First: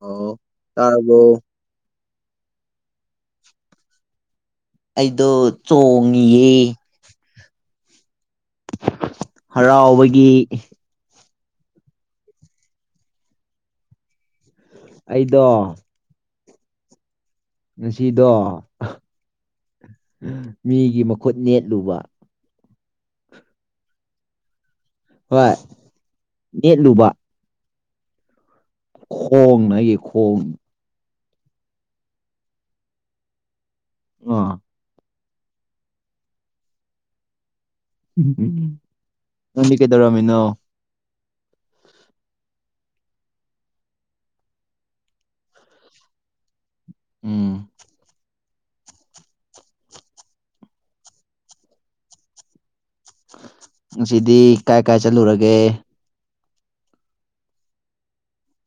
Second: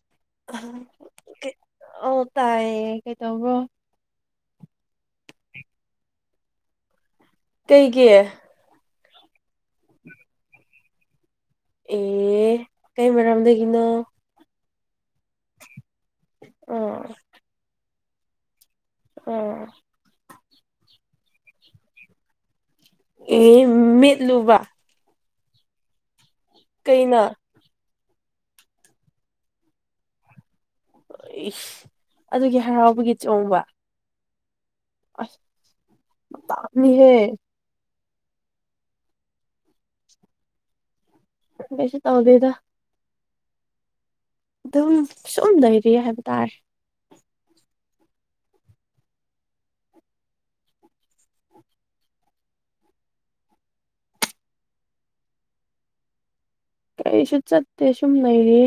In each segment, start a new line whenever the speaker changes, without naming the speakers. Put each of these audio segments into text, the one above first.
ꯑꯣ ꯇꯥꯔꯕꯣ
ꯑꯣ ꯇꯥꯏꯌꯦ ꯀꯩꯇꯧꯕ꯭ꯔꯣ
ꯑꯩꯗꯣ ꯆꯣꯡꯉꯤꯌꯦ
ꯀꯩꯒꯤ
ꯍꯔꯥꯎꯕꯒꯤ
ꯑꯦ ꯀꯩ ꯃꯔꯝꯗꯒꯤꯅꯣ
ꯑꯩꯗꯣ
ꯎꯝ
ꯉꯁꯤꯗꯣ
ꯑꯣ
ꯃꯤꯒꯤ ꯃꯈꯨꯠ ꯅꯦꯠꯂꯨꯕ
ꯏ ꯃꯤꯠꯂꯨꯕ
ꯍꯣꯏ ꯅꯦꯠꯂꯨꯕ
ꯀꯩꯅ
ꯈꯣꯡ ꯅꯩ ꯈꯣꯡ
ꯑꯗꯨꯒꯤ ꯍꯔꯥꯎꯕꯒꯤ ꯆꯣꯡꯕ
ꯑꯣ
ꯑꯁ ꯃꯇꯥꯞꯅꯤꯍꯦ
ꯎꯝ ꯎꯝ ꯅꯪꯗꯤ ꯀꯩꯗꯧꯔꯝꯃꯤꯅꯣ
ꯀꯩꯁꯨ ꯇꯧꯗꯦꯗ ꯑꯗꯨꯝ ꯁꯨꯨꯝ ꯂꯩꯔꯤ ꯍꯥꯏꯕ ꯇꯥꯔꯦ
ꯎꯝ ꯉꯁꯤꯗꯤ ꯀꯥꯏ ꯀꯥꯏ ꯆꯠꯂꯨꯔꯒꯦ
ꯀꯩꯁꯨ ꯆꯠꯇꯦ ꯁꯨꯝ ꯂꯩꯔꯤ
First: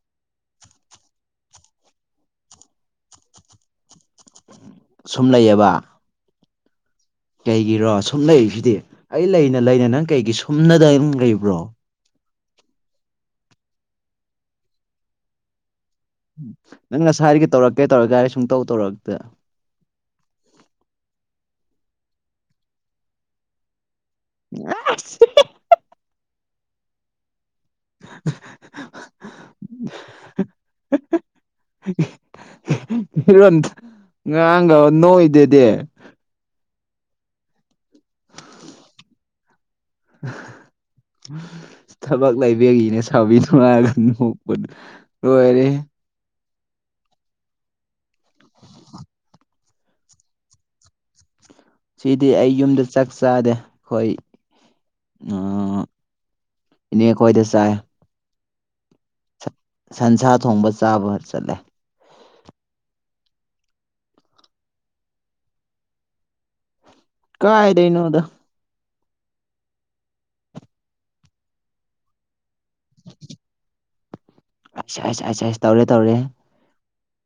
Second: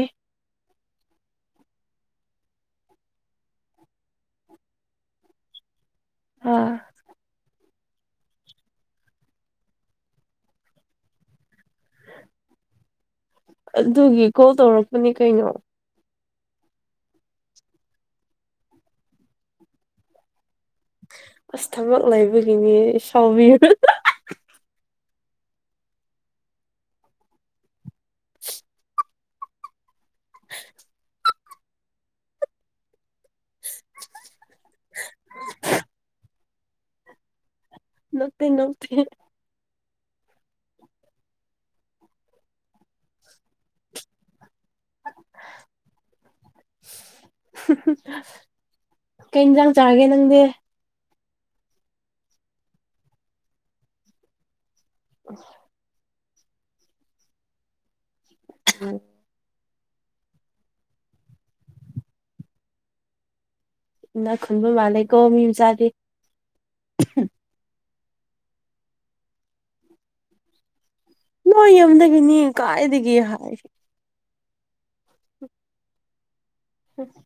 ꯁꯨꯝ ꯂꯩꯌꯦꯕ
ꯑꯥ
ꯀꯩꯒꯤꯔꯣ ꯁꯨꯝ ꯂꯩꯔꯤꯁꯤꯗꯤ ꯑꯩ ꯂꯩꯅ ꯂꯩꯅ ꯅꯪ ꯀꯩꯒꯤ ꯁꯨꯝꯅꯗ ꯂꯩꯕ꯭ꯔꯣ
ꯑꯗꯨꯒꯤ ꯀꯣꯜ ꯇꯧꯔꯛꯄꯅꯦ ꯀꯩꯅꯣ
ꯅꯪ ꯉꯁꯥꯏꯗꯒꯤ ꯇꯧꯔꯛꯀꯦ ꯇꯧꯔꯛꯀꯦ ꯍꯥꯏꯔ ꯁꯨꯡꯇꯧ ꯇꯧꯔꯛꯇꯦ
ꯑꯁ ꯊꯕꯛ ꯂꯩꯥꯏꯕꯒꯤꯅꯤ ꯁꯥꯎꯕꯤ [unintelligible]
[unintelligible] [unintelligible] ꯐꯤꯔꯣꯟ ꯉꯔꯥꯡꯒ ꯅꯣꯛꯏꯗꯨꯗꯤ
ꯅꯣꯛꯇꯩ ꯅꯣꯛꯇꯩ [unintelligible]
ꯊꯕꯛ ꯂꯩꯕꯒꯤꯅꯦ ꯁꯥꯎꯕꯤꯅꯨ ꯍꯥꯏꯔꯒ ꯅꯣꯛꯄꯗꯨ ꯂꯣꯏꯔꯦꯍꯦ
ꯀꯩ ꯏꯟꯖꯥꯡ ꯆꯥꯔꯒꯦ ꯅꯪꯗꯤ
ꯁꯤꯗꯤ ꯑꯩ ꯌꯨꯝꯗ ꯆꯥꯛ ꯆꯥꯗꯦ ꯈꯣꯏ ꯏꯅꯦ ꯈꯣꯏꯗ ꯆꯥꯏ
[inaudible]
ꯁꯟꯁꯥ ꯊꯣꯡꯕ ꯆꯥꯕ ꯆꯠꯂꯦ
ꯏꯅꯥ ꯈꯨꯟꯕ ꯃꯥꯜꯂꯦꯀꯣ ꯃꯤ ꯃꯆꯥꯗꯤ
ꯀꯥꯏꯗꯩ ꯅꯣꯗꯥ
ꯅꯣꯏ ꯌꯨꯝꯗꯒꯤꯅꯤ ꯀꯥꯏꯗꯒꯤ ꯍꯥꯏ
ꯑꯩꯁ ꯑꯩꯁ ꯑꯩꯁ ꯑꯩꯁ ꯇꯧꯔꯦ ꯇꯧꯔꯦ
[unintelligible]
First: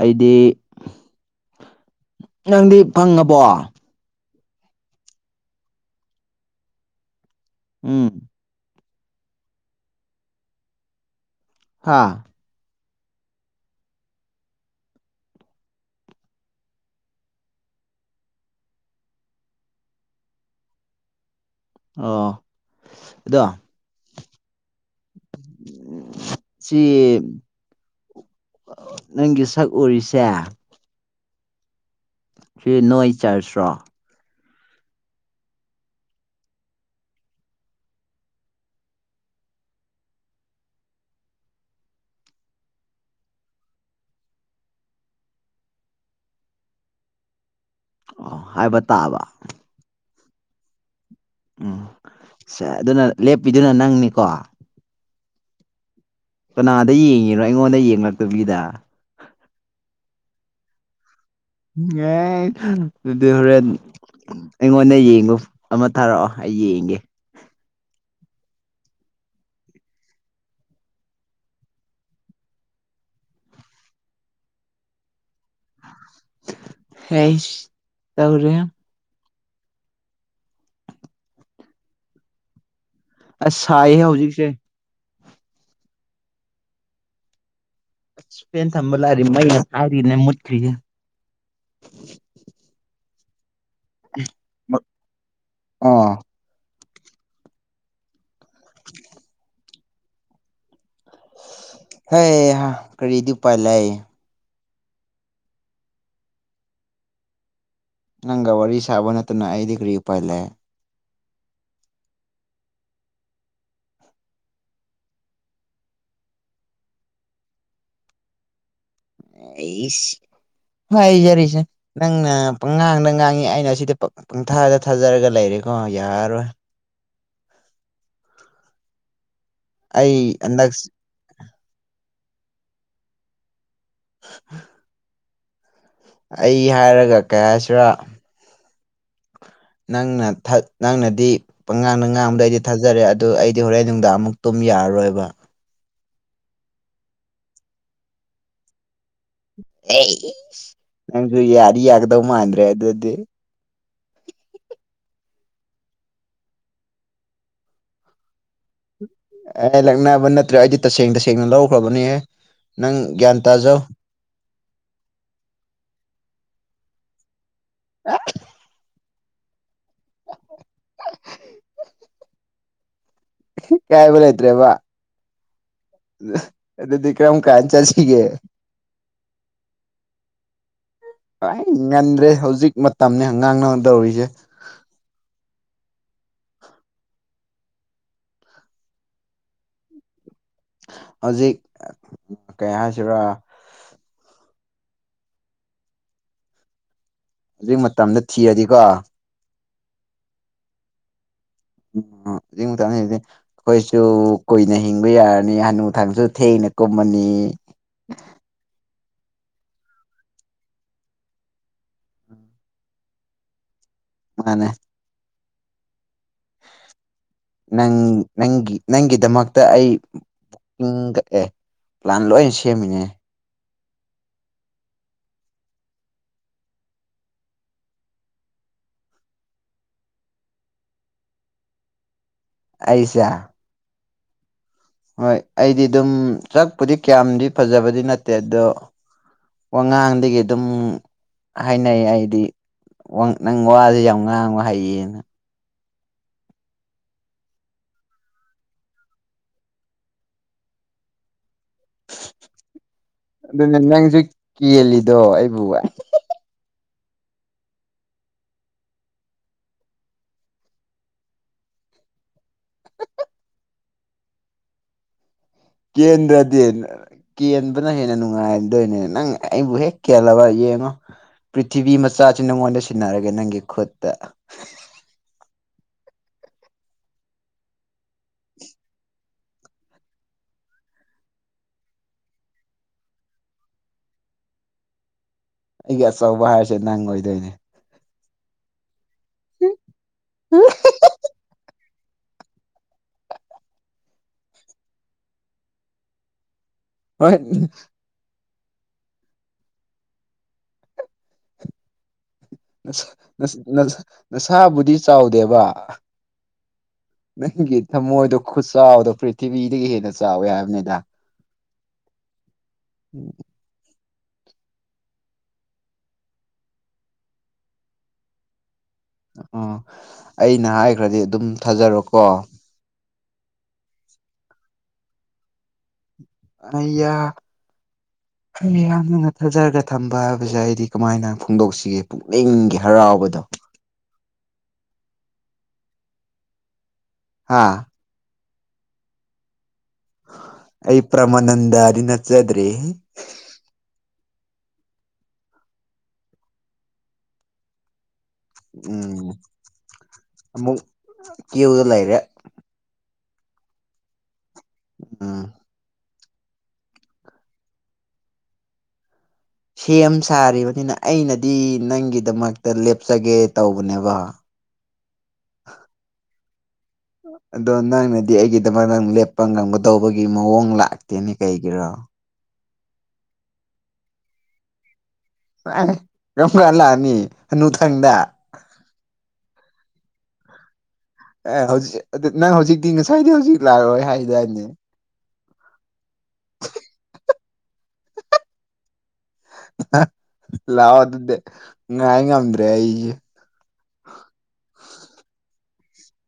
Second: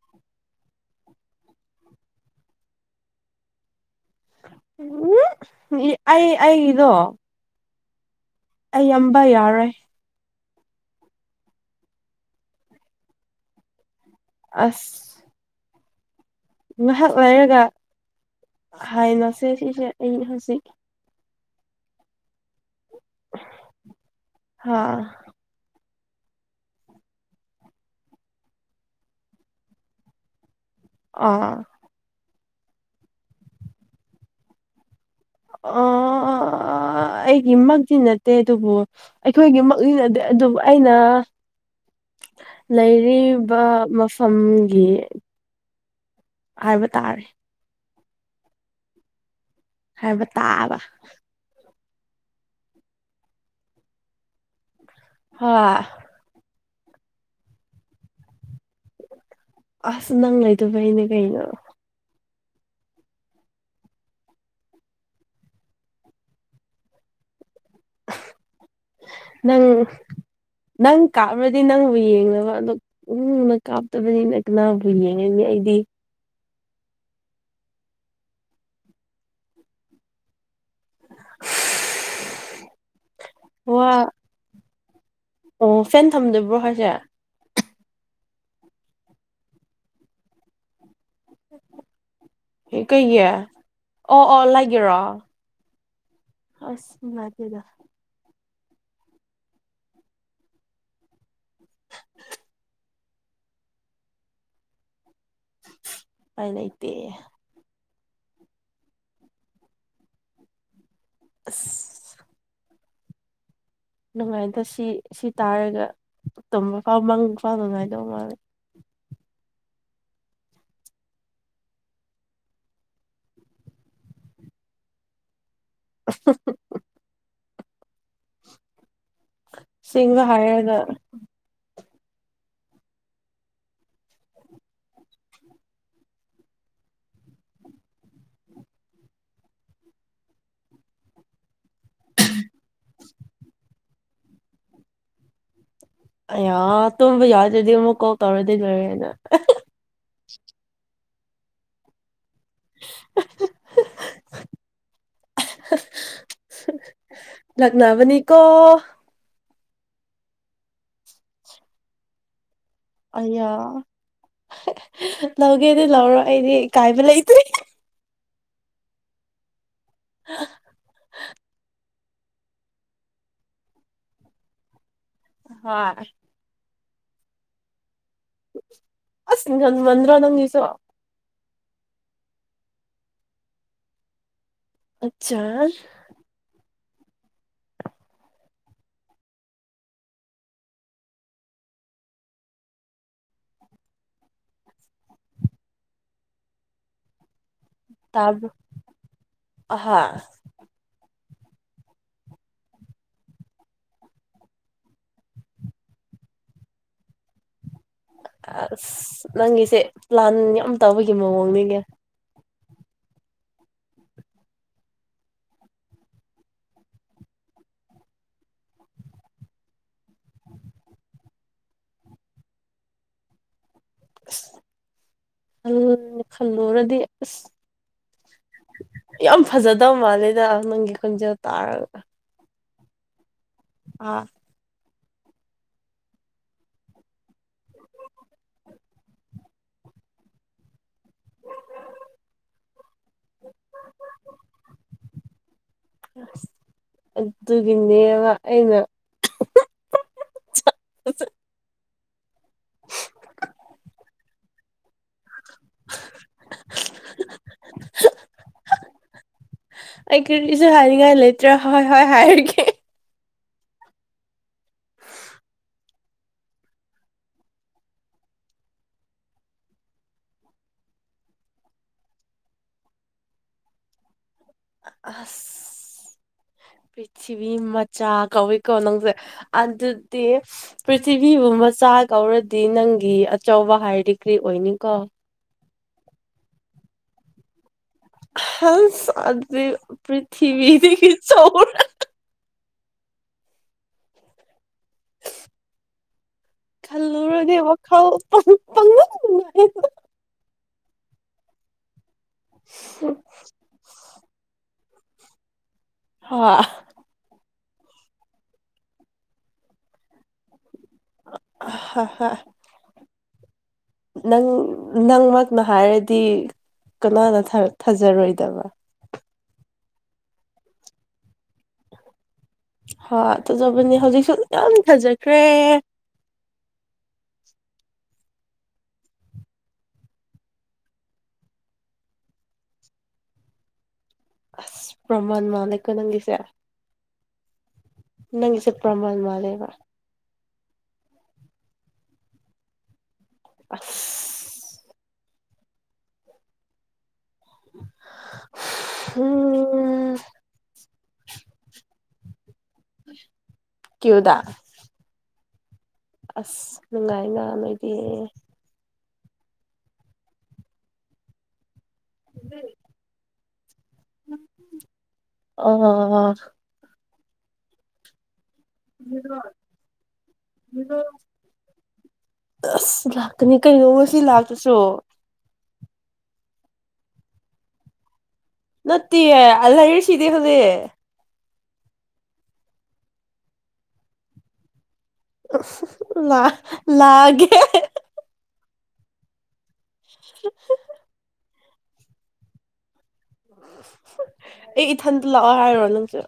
ꯑꯩꯗꯤ ꯅꯪꯗꯤ ꯐꯪꯉꯕꯣ
ꯎꯝ ꯑꯩ ꯑꯩꯒꯤꯗꯣ
ꯎꯝ
ꯑꯩ ꯌꯥꯝꯕ ꯌꯥꯔꯣꯏ
ꯍꯥꯥ
ꯑꯁ ꯉꯥꯏꯍꯥꯛ ꯂꯩꯔꯒ ꯍꯥꯏꯅꯁꯦ ꯁꯤꯁꯦ ꯑꯩ ꯍꯧꯖꯤꯛ
ꯑꯣ ꯑꯗꯣ
ꯍꯥ
ꯁꯤ ꯅꯪꯒꯤ ꯁꯛ ꯎꯔꯤꯁꯦ
ꯑꯥ
ꯁꯤ ꯅꯣꯏ ꯆꯔꯁꯔꯣ
ꯑꯥ ꯑꯥ ꯑꯩꯒꯤ ꯃꯛꯇꯤ ꯅꯠꯇꯦ ꯑꯗꯨꯕꯨ ꯑꯩꯈꯣꯏꯒꯤ ꯃꯛꯅꯤꯅꯗꯦ ꯑꯗꯨꯕꯨ ꯑꯩꯅ ꯂꯩꯔꯤꯕ ꯃꯐꯝꯒꯤ ꯍꯥꯏꯕ ꯇꯥꯔꯦ
ꯑꯣ ꯍꯥꯏꯕ ꯇꯥꯕ
ꯍꯥꯏꯕ ꯇꯥꯕ
ꯎꯝ ꯁꯦ ꯑꯗꯨꯅ ꯂꯦꯞꯄꯤꯗꯨꯅ ꯅꯪꯅꯤꯀꯣ
ꯍꯣꯏ
ꯀꯅꯥꯗ ꯌꯦꯡꯉꯤꯔꯣ ꯑꯩꯉꯣꯟꯗ ꯌꯦꯡꯂꯛꯇꯕꯤꯗ
ꯑꯁ ꯅꯪ ꯂꯩꯇꯕꯩꯅꯦ ꯀꯩꯅꯣ
ꯑꯦ ꯑꯗꯨꯗꯤ ꯍꯣꯔꯦ ꯑꯩꯉꯣꯟꯗ ꯌꯦꯡꯕ ꯑꯃ ꯊꯥꯔꯛꯑꯣ ꯑꯩ ꯌꯦꯡꯒꯦ
ꯅꯪ ꯅꯪ ꯀꯥꯞꯔꯗꯤ ꯅꯪꯕꯨ ꯌꯦꯡꯅꯕ ꯑꯗꯨ ꯅꯪꯅ ꯀꯥꯞꯇꯕꯅꯤꯅ ꯀꯅꯥꯕꯨ ꯌꯦꯡꯉꯤꯅꯦ ꯑꯩꯗꯤ
ꯍꯩꯁ ꯇꯧꯔꯦ ꯑꯁ ꯁꯥꯏꯌꯦ
ꯋꯥ
ꯍꯧꯖꯤꯛꯁꯦ
ꯑꯣ ꯐꯦꯟ ꯊꯝꯗꯕ꯭ꯔꯣ ꯍꯥꯏꯁꯦ
ꯐꯦꯟ ꯊꯝꯕꯂꯥꯔꯤ ꯃꯩ ꯉꯁꯥꯏꯗꯩꯅꯦ ꯃꯨꯠꯈ꯭ꯔꯤꯁꯦ
ꯀꯩꯒꯤ ꯑꯣ ꯑꯣ ꯂꯩꯒꯦꯔꯣ
ꯑꯣ
ꯑꯁ ꯏꯃꯥꯏ ꯄꯦꯝꯃꯥ
ꯍꯦꯍꯥ ꯀꯔꯤꯗꯤ ꯎꯄꯥꯏ ꯂꯩ
ꯎꯄꯥꯏ ꯂꯩꯇꯦ
ꯅꯪꯒ ꯋꯥꯔꯤ ꯁꯥꯕ ꯅꯠꯇꯅ ꯑꯩꯗꯤ ꯀꯔꯤ ꯎꯄꯜ ꯂꯩ
ꯑꯁ ꯅꯨꯡꯉꯥꯏꯕ ꯁꯤ ꯁꯤ ꯇꯥꯔꯒ ꯇꯨꯝꯕꯥꯎ ꯃꯪ ꯐꯥꯎ ꯅꯨꯡꯉꯥꯏꯗꯧ ꯃꯥꯜꯂꯦ
[inaudible] ꯅꯪꯅ ꯄꯪꯉꯥꯡꯗ ꯉꯥꯡꯉꯤ ꯑꯩꯅ ꯁꯤꯗ ꯄꯪꯊꯥꯗ ꯊꯥꯖꯔꯒ ꯂꯩꯔꯦꯀꯣ ꯌꯥꯔꯣꯏ ꯑꯩ
ꯑꯁꯦꯡꯕ
ꯑꯗꯛ
ꯍꯥꯏꯔꯒ
[inaudible] ꯑꯩ ꯍꯥꯏꯔꯒ ꯀꯌꯥ ꯍꯥꯏꯁꯤꯔ ꯅꯪꯅ ꯊꯛ ꯅꯪꯅꯗꯤ ꯄꯉꯥꯡꯅ ꯉꯥꯡꯕꯗ ꯑꯩꯗꯤ ꯊꯥꯖꯔꯦ ꯑꯗꯨ ꯑꯩꯗꯤ ꯍꯣꯔꯦꯟ ꯅꯨꯡꯗꯥꯡ ꯑꯃꯨꯛ ꯇꯨꯝ ꯌꯥꯔꯔꯣꯏꯕ
ꯑ ꯇꯨꯝꯕ ꯌꯥꯎꯗ꯭ꯔꯗꯤ ꯑꯃꯨꯛ ꯀꯥꯎꯜ ꯇꯧꯔꯗꯤ ꯂꯣꯏꯔꯦꯅ
ꯑꯦ ꯅꯪꯁꯨ ꯌꯥꯔꯤ ꯌꯥꯒꯗꯧ ꯃꯥꯟꯗ꯭ꯔꯦ ꯑꯗꯨꯗꯤ
[unintelligible] ꯂꯛꯅꯕꯅꯤꯀꫭ
ꯑꯦ ꯂꯛꯅꯕ ꯅꯠꯇ꯭ꯔꯦ ꯑꯩꯗꯤ ꯇꯁꯦꯡ ꯇꯁꯦꯡꯅ ꯂꯧꯈ꯭ꯔꯕꯅꯦꯍ
ꯑꯌꯥ ꯂꯧꯒꯦ ꯑꯗꯨ ꯂꯧꯔꯣ ꯑꯩꯗꯤ ꯏ ꯀꯥꯏꯕ ꯂꯩꯇ꯭ꯔꯦ
[unintelligible]
[unintelligible]
ꯀꯥꯏꯕ ꯂꯩꯇ꯭ꯔꯦꯕ
ꯍꫭꯏ
ꯑ ꯑꯗꯨꯗꯤ ꯀꯔꯝꯀꯥꯟ ꯆꯠꯁꯤꯒꯦ
ꯑꯁ ꯉꯟ ꯃꯟꯗ꯭ꯔꯣ ꯅꯪꯒꯤꯖꯣ
ꯑꯩ ꯉꯟꯗ꯭ꯔꯦ ꯍꯧꯖꯤꯛ ꯃꯇꯝꯅꯤꯅꯦ ꯉꯥꯡꯅꯗꯧꯔꯤꯁꯦ
ꯑꯆꯔ
ꯍꯧꯖꯤꯛ ꯀꯩ ꯍꯥꯏꯁꯤꯔꯥ ꯍꯧꯖꯤꯛ ꯃꯇꯝꯗ
ꯇꯥꯕ꯭ꯔꯣ
ꯊꯤꯔꯗꯤꯀꯣ
ꯑꯍꯥ
[unintelligible] ꯑꯩꯈꯣꯏꯁꯨ ꯀꯨꯏꯅ ꯍꯤꯡꯕ ꯌꯥꯔꯅꯤ ꯍꯥꯅꯨ ꯊꯥꯡꯁꯨ ꯊꯦꯡꯅ ꯀꯨꯝꯃꯅꯤ
ꯑꯁ ꯅꯪꯒꯤꯁꯦ ꯄ꯭ꯂꯥꯟ ꯌꯥꯝ ꯇꯧꯕꯒꯤ ꯃꯑꯣꯡꯅꯤꯅꯦ
ꯃꯥꯅꯦ ꯅꯪ ꯅꯪꯒꯤ ꯅꯪꯒꯤꯗꯃꯛꯇ ꯑꯩ ꯍꯤꯡꯗ ꯑꯦ ꯄ꯭ꯂꯥꯟ ꯂꯣꯏ ꯁꯦꯝꯃꯤꯅꯦ
ꯑ ꯑ ꯈꯜꯂꯨꯔꯗꯤ ꯑꯁ ꯌꯥꯝ ꯐꯖꯗꯕ ꯃꯥꯂꯦꯗ ꯅꯪꯒꯤ ꯈꯣꯟꯖꯦꯜ ꯇꯥꯔꯒ
ꯑꯩꯁꯦ
ꯑꯥ
ꯍꯣꯏ ꯑꯩꯗꯤ ꯑꯗꯨꯝ ꯁꯥꯛꯄꯨꯗꯤ ꯀꯌꯥꯝꯗꯤ ꯐꯖꯕꯗꯤ ꯅꯠꯇꯦ ꯑꯗꯣ ꯋꯥꯉꯥꯡꯗꯒꯤ ꯑꯗꯨꯝ ꯍꯥꯏꯅꯩ ꯑꯩꯗꯤ ꯅꯪ ꯋꯥꯁꯦ ꯌꯥꯝ ꯉꯥꯡꯕ ꯍꯩꯌꯦꯅ
ꯑꯁ ꯑꯗꯨꯒꯤꯅꯦꯕ ꯑꯩꯅ
ꯑꯗꯨꯅꯦ ꯅꯪꯁꯨ ꯀꯦꯜꯂꯤꯗꯣ ꯑꯩꯕꯨ
[inaudible] ꯑꯩ ꯀꯔꯤꯁꯨ ꯍꯥꯏꯅꯤꯡꯉꯥꯏ ꯂꯩꯇ꯭ꯔꯦ ꯍꯣꯏ ꯍꯣꯏ ꯍꯥꯏꯔꯒꯦ
ꯀꯦꯟꯗ꯭ꯔꯗ ꯀꯦꯟꯕꯅ ꯍꯦꯟꯅ ꯅꯨꯡꯉꯥꯏꯔꯗꯣꯏꯅꯦ ꯅꯪ ꯑꯩꯕꯨ ꯍꯦꯛ ꯀꯦꯜꯂꯕ ꯌꯦꯡꯉꯣ ꯄ꯭ꯔꯤꯊꯤꯕꯤ ꯃꯆꯥꯁꯦ ꯅꯪꯉꯣꯟꯗ ꯁꯤꯟꯅꯔꯒꯦ ꯅꯪꯒꯤ ꯈꯨꯠꯇ
ꯑꯥꯁ ꯄꯔ꯭ꯊꯤꯕꯤ ꯃꯆꯥ ꯀꯧꯋꯤꯀꯣ ꯅꯪꯁꯦ ꯑꯗꯨꯗꯤ ꯄ꯭ꯔꯤꯊꯤꯕꯤꯕꯨ ꯃꯆꯥ ꯀꯧꯔꯗꯤ ꯅꯪꯒꯤ ꯑꯆꯧꯕ ꯍꯥꯏꯔꯗꯤ ꯀꯔꯤ ꯑꯣꯏꯅꯤ ꯀꫭ
ꯑꯩꯒꯤ ꯑꯆꯧꯕ ꯍꯥꯏꯔꯁꯦ ꯅꯪ ꯑꯣꯏꯗꯣꯏꯅꯦ
ꯍꯥꯏ ꯑꯗꯨꯗꯤ ꯄ꯭ꯔꯤꯊꯤꯕꯤꯗꯒꯤ ꯆꯥꯎꯋꯦ
ꯍꯣꯏ
[inaudible]
ꯅ ꯅꯁꯥꯕꯨꯗꯤ ꯆꯥꯎꯗꯦꯕ
ꯍꯣꯏ
ꯅꯪꯒꯤ ꯊꯃꯣꯏꯗꯣ ꯈꯨꯆꯥꯎꯗꯣ ꯄ꯭ꯔꯤꯊꯤꯕꯤꯗꯒꯤ ꯍꯦꯟꯅ ꯆꯥꯎꯋꯦ ꯍꯥꯏꯕꯅꯤꯗ
ꯍ ꯍ
[inaudible]
ꯅꯪ ꯅꯪꯃꯛꯅ ꯍꯥꯏꯔꯗꯤ ꯀꯅꯥꯅ ꯊꯥꯖꯔꯣꯏꯗꯕ
ꯑꯣ ꯑꯩꯅ ꯍꯥꯏꯈ꯭ꯔꯗꯤ ꯑꯗꯨꯝ ꯊꯥꯖꯔꯣꯀꯣ
ꯍ ꯇꯖꯕꯅꯦ ꯍꯧꯖꯤꯛꯁꯨ ꯌꯥꯝ ꯐꯖꯈ꯭ꯔꯦ
ꯑꯌꯥ
[inaudible]
ꯍ ꯌꯥꯝꯅ ꯅꯠꯊꯖꯔꯒ ꯊꯝꯕ ꯍꯥꯏꯕꯁꯦ ꯑꯩꯗꯤ ꯀꯃꯥꯏꯅ ꯐꯣꯡꯗꯣꯛꯁꯤꯒꯦ ꯄꯨꯛꯅꯤꯡꯒꯤ ꯍꯔꯥꯎꯕꯗꯣ
ꯑꯁ ꯄ꯭ꯔꯃꯥꯟ ꯃꯥꯟꯂꯦꯀꯣ ꯅꯪꯒꯤꯁꯦ
ꯍꯥꯥ
ꯅꯪꯁꯦ ꯄ꯭ꯔꯃꯥꯟ ꯃꯥꯟꯂꯦꯕ
ꯑꯩ ꯄ꯭ꯔꯃꯥꯅꯟꯗꯗꯤ ꯅꯠꯆꯗ꯭ꯔꯦ
ꯑꯁ ꯎꯝ
ꯎꯝ ꯑꯃꯨꯛ ꯀꯨꯌꯗ ꯂꯩꯔꯦ
ꯀꯌꯨꯗ
ꯑꯝ
ꯑꯁ ꯅꯨꯡꯉꯥꯏꯅ ꯅꯣꯏꯗꯤ
ꯁꯦꯝ ꯁꯥꯔꯤꯕꯅꯤꯅ ꯑꯩꯅꯗꯤ ꯅꯪꯒꯤ ꯗꯃꯛꯇ ꯂꯦꯞꯆꯒꯦ ꯇꯧꯕꯅꯦꯕ ꯑꯗꯣ ꯅꯪꯅꯗꯤ ꯑꯩꯒꯤꯗꯃꯛ ꯅꯪ ꯂꯦꯞꯄ ꯉꯝꯒꯗꯧꯕꯒꯤ ꯃꯑꯣꯡ
ꯑ
ꯂꯥꯛꯇꯦꯅꯦ ꯀꯩꯒꯤꯔꯣ
ꯑꯁ ꯂꯥꯛꯀꯅꯤ ꯀꯩꯅꯣ ꯉꯁꯤ ꯂꯥꯛꯇ꯭ꯔꯁꯨ
ꯌꯥꯝ ꯂꯥꯛꯑꯅꯤ ꯍꯥꯅꯨꯡ ꯊꯪꯗ
ꯅꯠꯇꯤ ꯑꯜ ꯁꯤꯗꯦ ꯍꯧꯖꯤꯛ
ꯑꯦ ꯍꯧꯖꯤꯛ ꯅꯪ ꯍꯧꯖꯤꯛꯇꯤ ꯉꯁꯥꯏꯗꯤ ꯍꯧꯖꯤꯛ ꯂꯥꯛꯑꯣꯏ ꯍꯥꯏꯗꯥꯏꯅꯦ
ꯂ ꯂꯛ ꯑꯥꯒꯦ
ꯂꯥꯛꯑꯣ ꯑꯗꯨꯗꯤ ꯉꯥꯏ ꯉꯝꯗ꯭ꯔꯦ ꯑꯩꯁꯦ
ꯑꯩ ꯏꯊꯟꯇ ꯂꯥꯛꯑꯣ ꯍꯥꯏꯔꯣ ꯅꯪꯁ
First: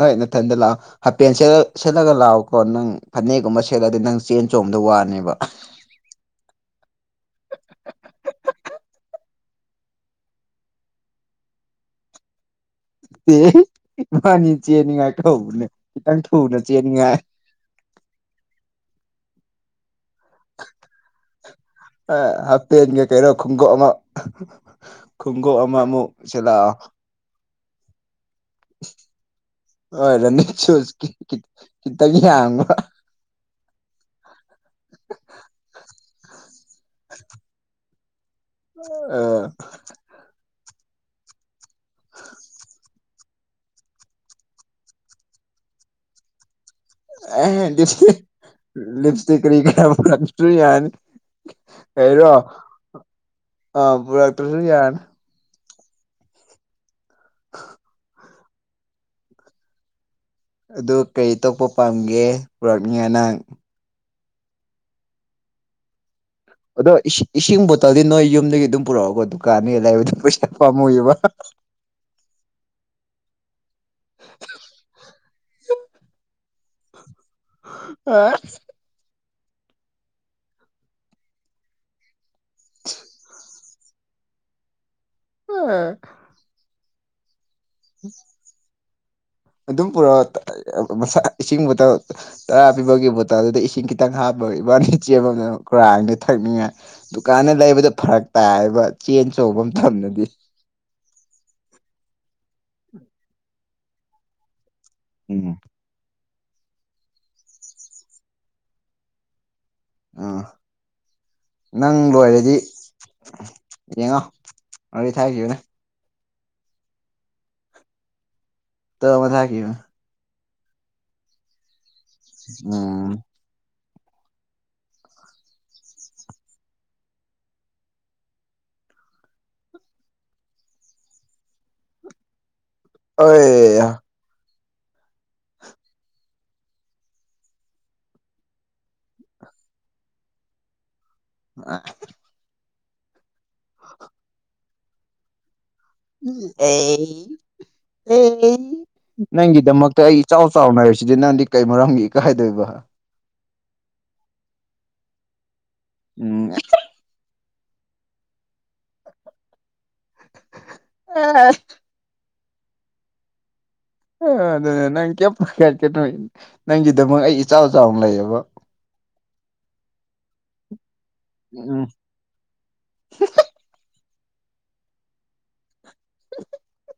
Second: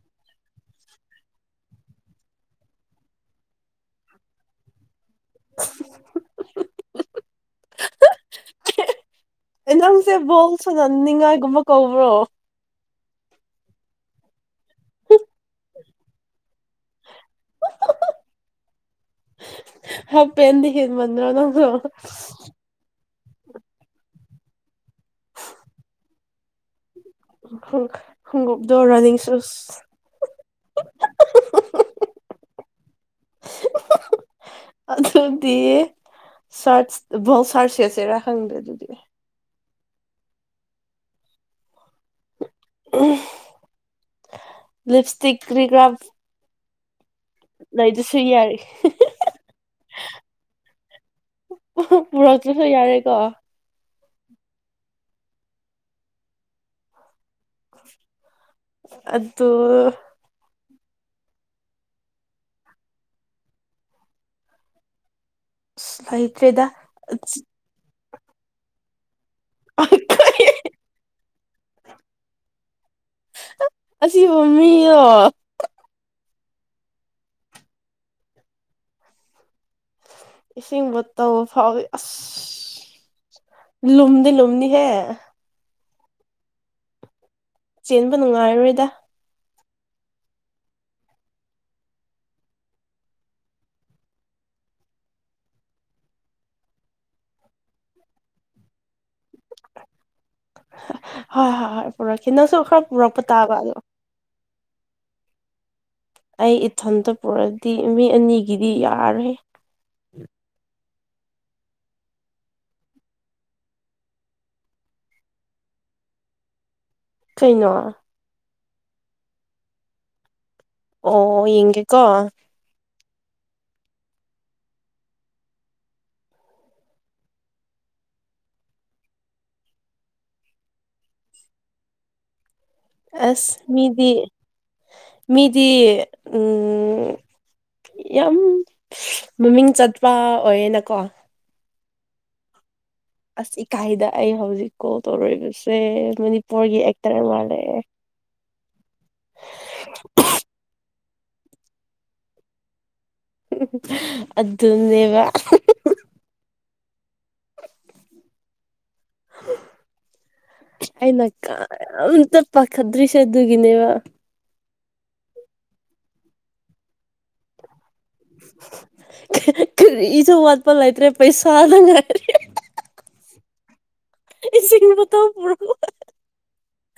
ꯍꯣꯏ ꯅꯊꯟꯗ ꯂꯛꯑꯣ ꯍꯥꯄꯦꯟ ꯁꯦꯠ ꯁꯦꯠꯂꯒ ꯂꯥꯛꯑꯣꯀꯣ ꯅꯪ ꯐꯅꯦꯛꯒꯨꯝꯕ ꯁꯦꯠꯂꯗꯤ ꯅꯪ ꯆꯦꯟ ꯆꯣꯡꯕꯗ ꯋꯥꯅꯦꯕ
[unintelligible] ꯅꯪꯁꯦ ꯕꯣꯜ ꯁꯅꯅꯤꯡꯉꯥꯏꯒꯨꯝꯕ ꯀꯧꯕ꯭ꯔꯣ
ꯏ ꯃꯥꯅꯤ ꯆꯦꯟꯅꯤꯡꯉꯥꯏ ꯊꯧꯅꯦ ꯈꯤꯇꯪ ꯊꯧꯅ ꯆꯦꯟꯅꯤꯡꯉꯥꯏ
ꯍꯞ ꯄꯦꯟꯗꯤ ꯍꯦꯟꯃꯟꯗ꯭ꯔꯣ ꯅꯪꯁꯨ
ꯍꯞꯇꯦꯟꯒꯤ ꯀꯩꯅꯣ ꯈꯣꯡꯎꯞ ꯑꯃ ꯈꯣꯡꯎꯞ ꯑꯃ ꯑꯃꯨꯛ ꯁꯤꯜꯂꯛꯑꯣ
ꯍꯝ ꯈꯨꯡꯎꯞꯗꯣ
ꯍꯣꯏ ꯔꯅꯤꯡ ꯁꯨꯁꯀꯤ ꯈꯤꯇꯪ ꯌꯥꯡꯕ
ꯑꯗꯨꯗꯤ ꯁꯔ ꯕꯣ ꯁꯔꯁꯦꯁ ꯆꯦꯔꯥ ꯈꯪꯗꯦ ꯑꯗꯨꯗꯤ
ꯑ ꯍꯥ
ꯂꯤꯞ ꯏꯁꯇꯤꯛ ꯀ꯭ꯔꯤꯒ꯭ꯔꯥꯐ
ꯑꯦ ꯂꯤꯞꯇꯤ
ꯌꯥꯔꯦ
ꯂꯤꯞꯁꯇꯤꯛ ꯀꯔꯤ ꯀꯔꯥ ꯄꯨꯔꯥꯛ ꯇꯔ꯭ꯁꯨ ꯌꯥꯅꯤ
ꯄꯨꯔꯛꯇ꯭ꯔꯁꯨ ꯌꯥꯔꯦꯀꯣ
ꯑ ꯄꯨꯔꯛꯇ꯭ꯔꯁꯨ ꯌꯥꯅꯤ
ꯑꯗꯨ
ꯑꯗꯨ ꯀꯔꯤ ꯇꯄ ꯄꯥꯝꯒꯦ ꯄꯨꯔꯛꯅꯤ ꯉꯅꯥꯡ
ꯂꯥꯏꯠ
ꯑꯗꯣ ꯏꯁꯤ ꯏꯁꯤꯡ ꯕꯣꯇꯜꯗꯤ ꯅꯣꯏ ꯌꯨꯝꯗꯒꯤ ꯑꯗꯨꯝ ꯄꯨꯔꯛꯑꯣꯀꯣ ꯗꯨꯀꯥꯟꯒꯤ ꯂꯩꯕꯗꯨꯣ ꯄꯩꯁꯥ ꯄꯥꯝꯃꯨꯏꯕ
ꯑꯁꯤꯕ ꯃꯤꯗꯣ
ꯑ
ꯏꯁꯤꯡ ꯕꯣꯇꯜ ꯐꯥꯎꯋꯤ ꯑꯁ ꯂꯨꯝꯗꯤ ꯂꯨꯝꯅꯤꯍꯦ
ꯑꯣ
ꯆꯦꯟꯕ ꯅꯨꯡꯉꯥꯏꯔꯣꯏꯗ
ꯑꯗꯨꯝ ꯄꯨꯔꯛꯒ ꯃꯁ ꯏꯁꯤꯡꯕꯨꯇꯜ ꯇꯔꯥ ꯄꯤꯕꯒꯤ ꯕꯣꯇꯜꯗꯨꯗ ꯏꯁꯤꯡ ꯈꯤꯇꯪ ꯍꯥꯞꯄ ꯏꯕꯥꯅꯤ ꯆꯦꯕꯃꯇꯝꯗ ꯀꯨꯔꯥꯡꯗꯤ ꯊꯛꯅꯤꯡꯉꯥꯏ ꯗꯨꯀꯥꯟꯗ ꯂꯩꯕꯗꯣ ꯐꯔꯛ ꯇꯥꯏꯕ ꯆꯦꯟ ꯆꯧꯕ ꯃꯇꯝꯗꯗꯤ
ꯍꯣꯏ ꯍꯣꯏ ꯍꯣꯏ ꯄꯨꯔꯛꯈꯤ ꯅꯪꯁꯨ ꯈꯔ ꯄꯨꯔꯛꯄ ꯇꯥꯕ ꯑꯗꯣ
ꯎꯝ
ꯑꯩ ꯏꯊꯟꯇ ꯄꯨꯔꯛꯗꯤ ꯃꯤ ꯑꯅꯤꯒꯤꯗꯤ ꯌꯥꯔꯦ
ꯎꯥ ꯅꯪ ꯂꯣꯏꯔꯗꯤ ꯌꯦꯡꯉꯣ ꯋꯥꯔꯤ ꯊꯥꯏꯈꯤꯕꯅꯦ
ꯀꯩꯅꯣ
ꯐꫭꯇꫭ ꯑꯃ ꯊꯈꯤꯕ
ꯑꯣ ꯌꯦꯉꯦꯀꯣ
ꯎꯝ ꯑꯣꯏ
ꯑꯁ ꯃꯤꯗꯤ ꯃꯤꯗꯤ ꯎꯝ ꯌꯥꯝ ꯃꯃꯤꯡ ꯆꯠꯄ ꯑꯣꯏꯌꯦꯅꯀꯣ
ꯑ
ꯑꯁ ꯏꯀꯥꯏꯗ ꯑꯩ ꯍꯧꯖꯤꯛ ꯀꯣꯜ ꯇꯧꯔꯛꯔꯤꯕꯁꯦ ꯃꯅꯤꯄꯨꯔꯒꯤ ꯑꯦꯛꯇꯔ ꯃꯥꯜꯂꯑꯦ
ꯑꯦ ꯅꯪꯒꯤꯗꯃꯛꯇ ꯑꯩ ꯏꯆꯥꯎ ꯆꯥꯎꯅ ꯂꯩꯔꯤꯁꯤꯗꯤ ꯅꯪꯗꯤ ꯀꯩ ꯃꯔꯝꯒꯤ ꯏꯀꯥꯏꯗꯣꯏꯕ
ꯑꯗꯨꯅꯦꯕ
ꯎꯝ
ꯑꯩꯅꯀ ꯑꯝꯇ ꯄꯥꯈꯗ꯭ꯔꯤꯁꯦ ꯑꯗꯨꯒꯤꯅꯦꯕ
ꯑ ꯑꯗꯨꯅ ꯅꯪ ꯀꯩ ꯄꯈꯠꯀꯅꯣ ꯅꯪꯒꯤꯗꯃꯛ ꯑꯩ ꯏꯆꯥꯎ ꯆꯥꯎꯅ ꯂꯩꯌꯦꯕ
ꯀꯔꯤꯁꯨ ꯋꯥꯠꯄ ꯂꯩꯇ꯭ꯔꯦ ꯄꯩꯁꯥ
ꯎꯝ
ꯗꯪ ꯉꯥꯏꯔꯦ ꯏꯁ ꯆ ꯄꯨꯔ [unintelligible]
[inaudible]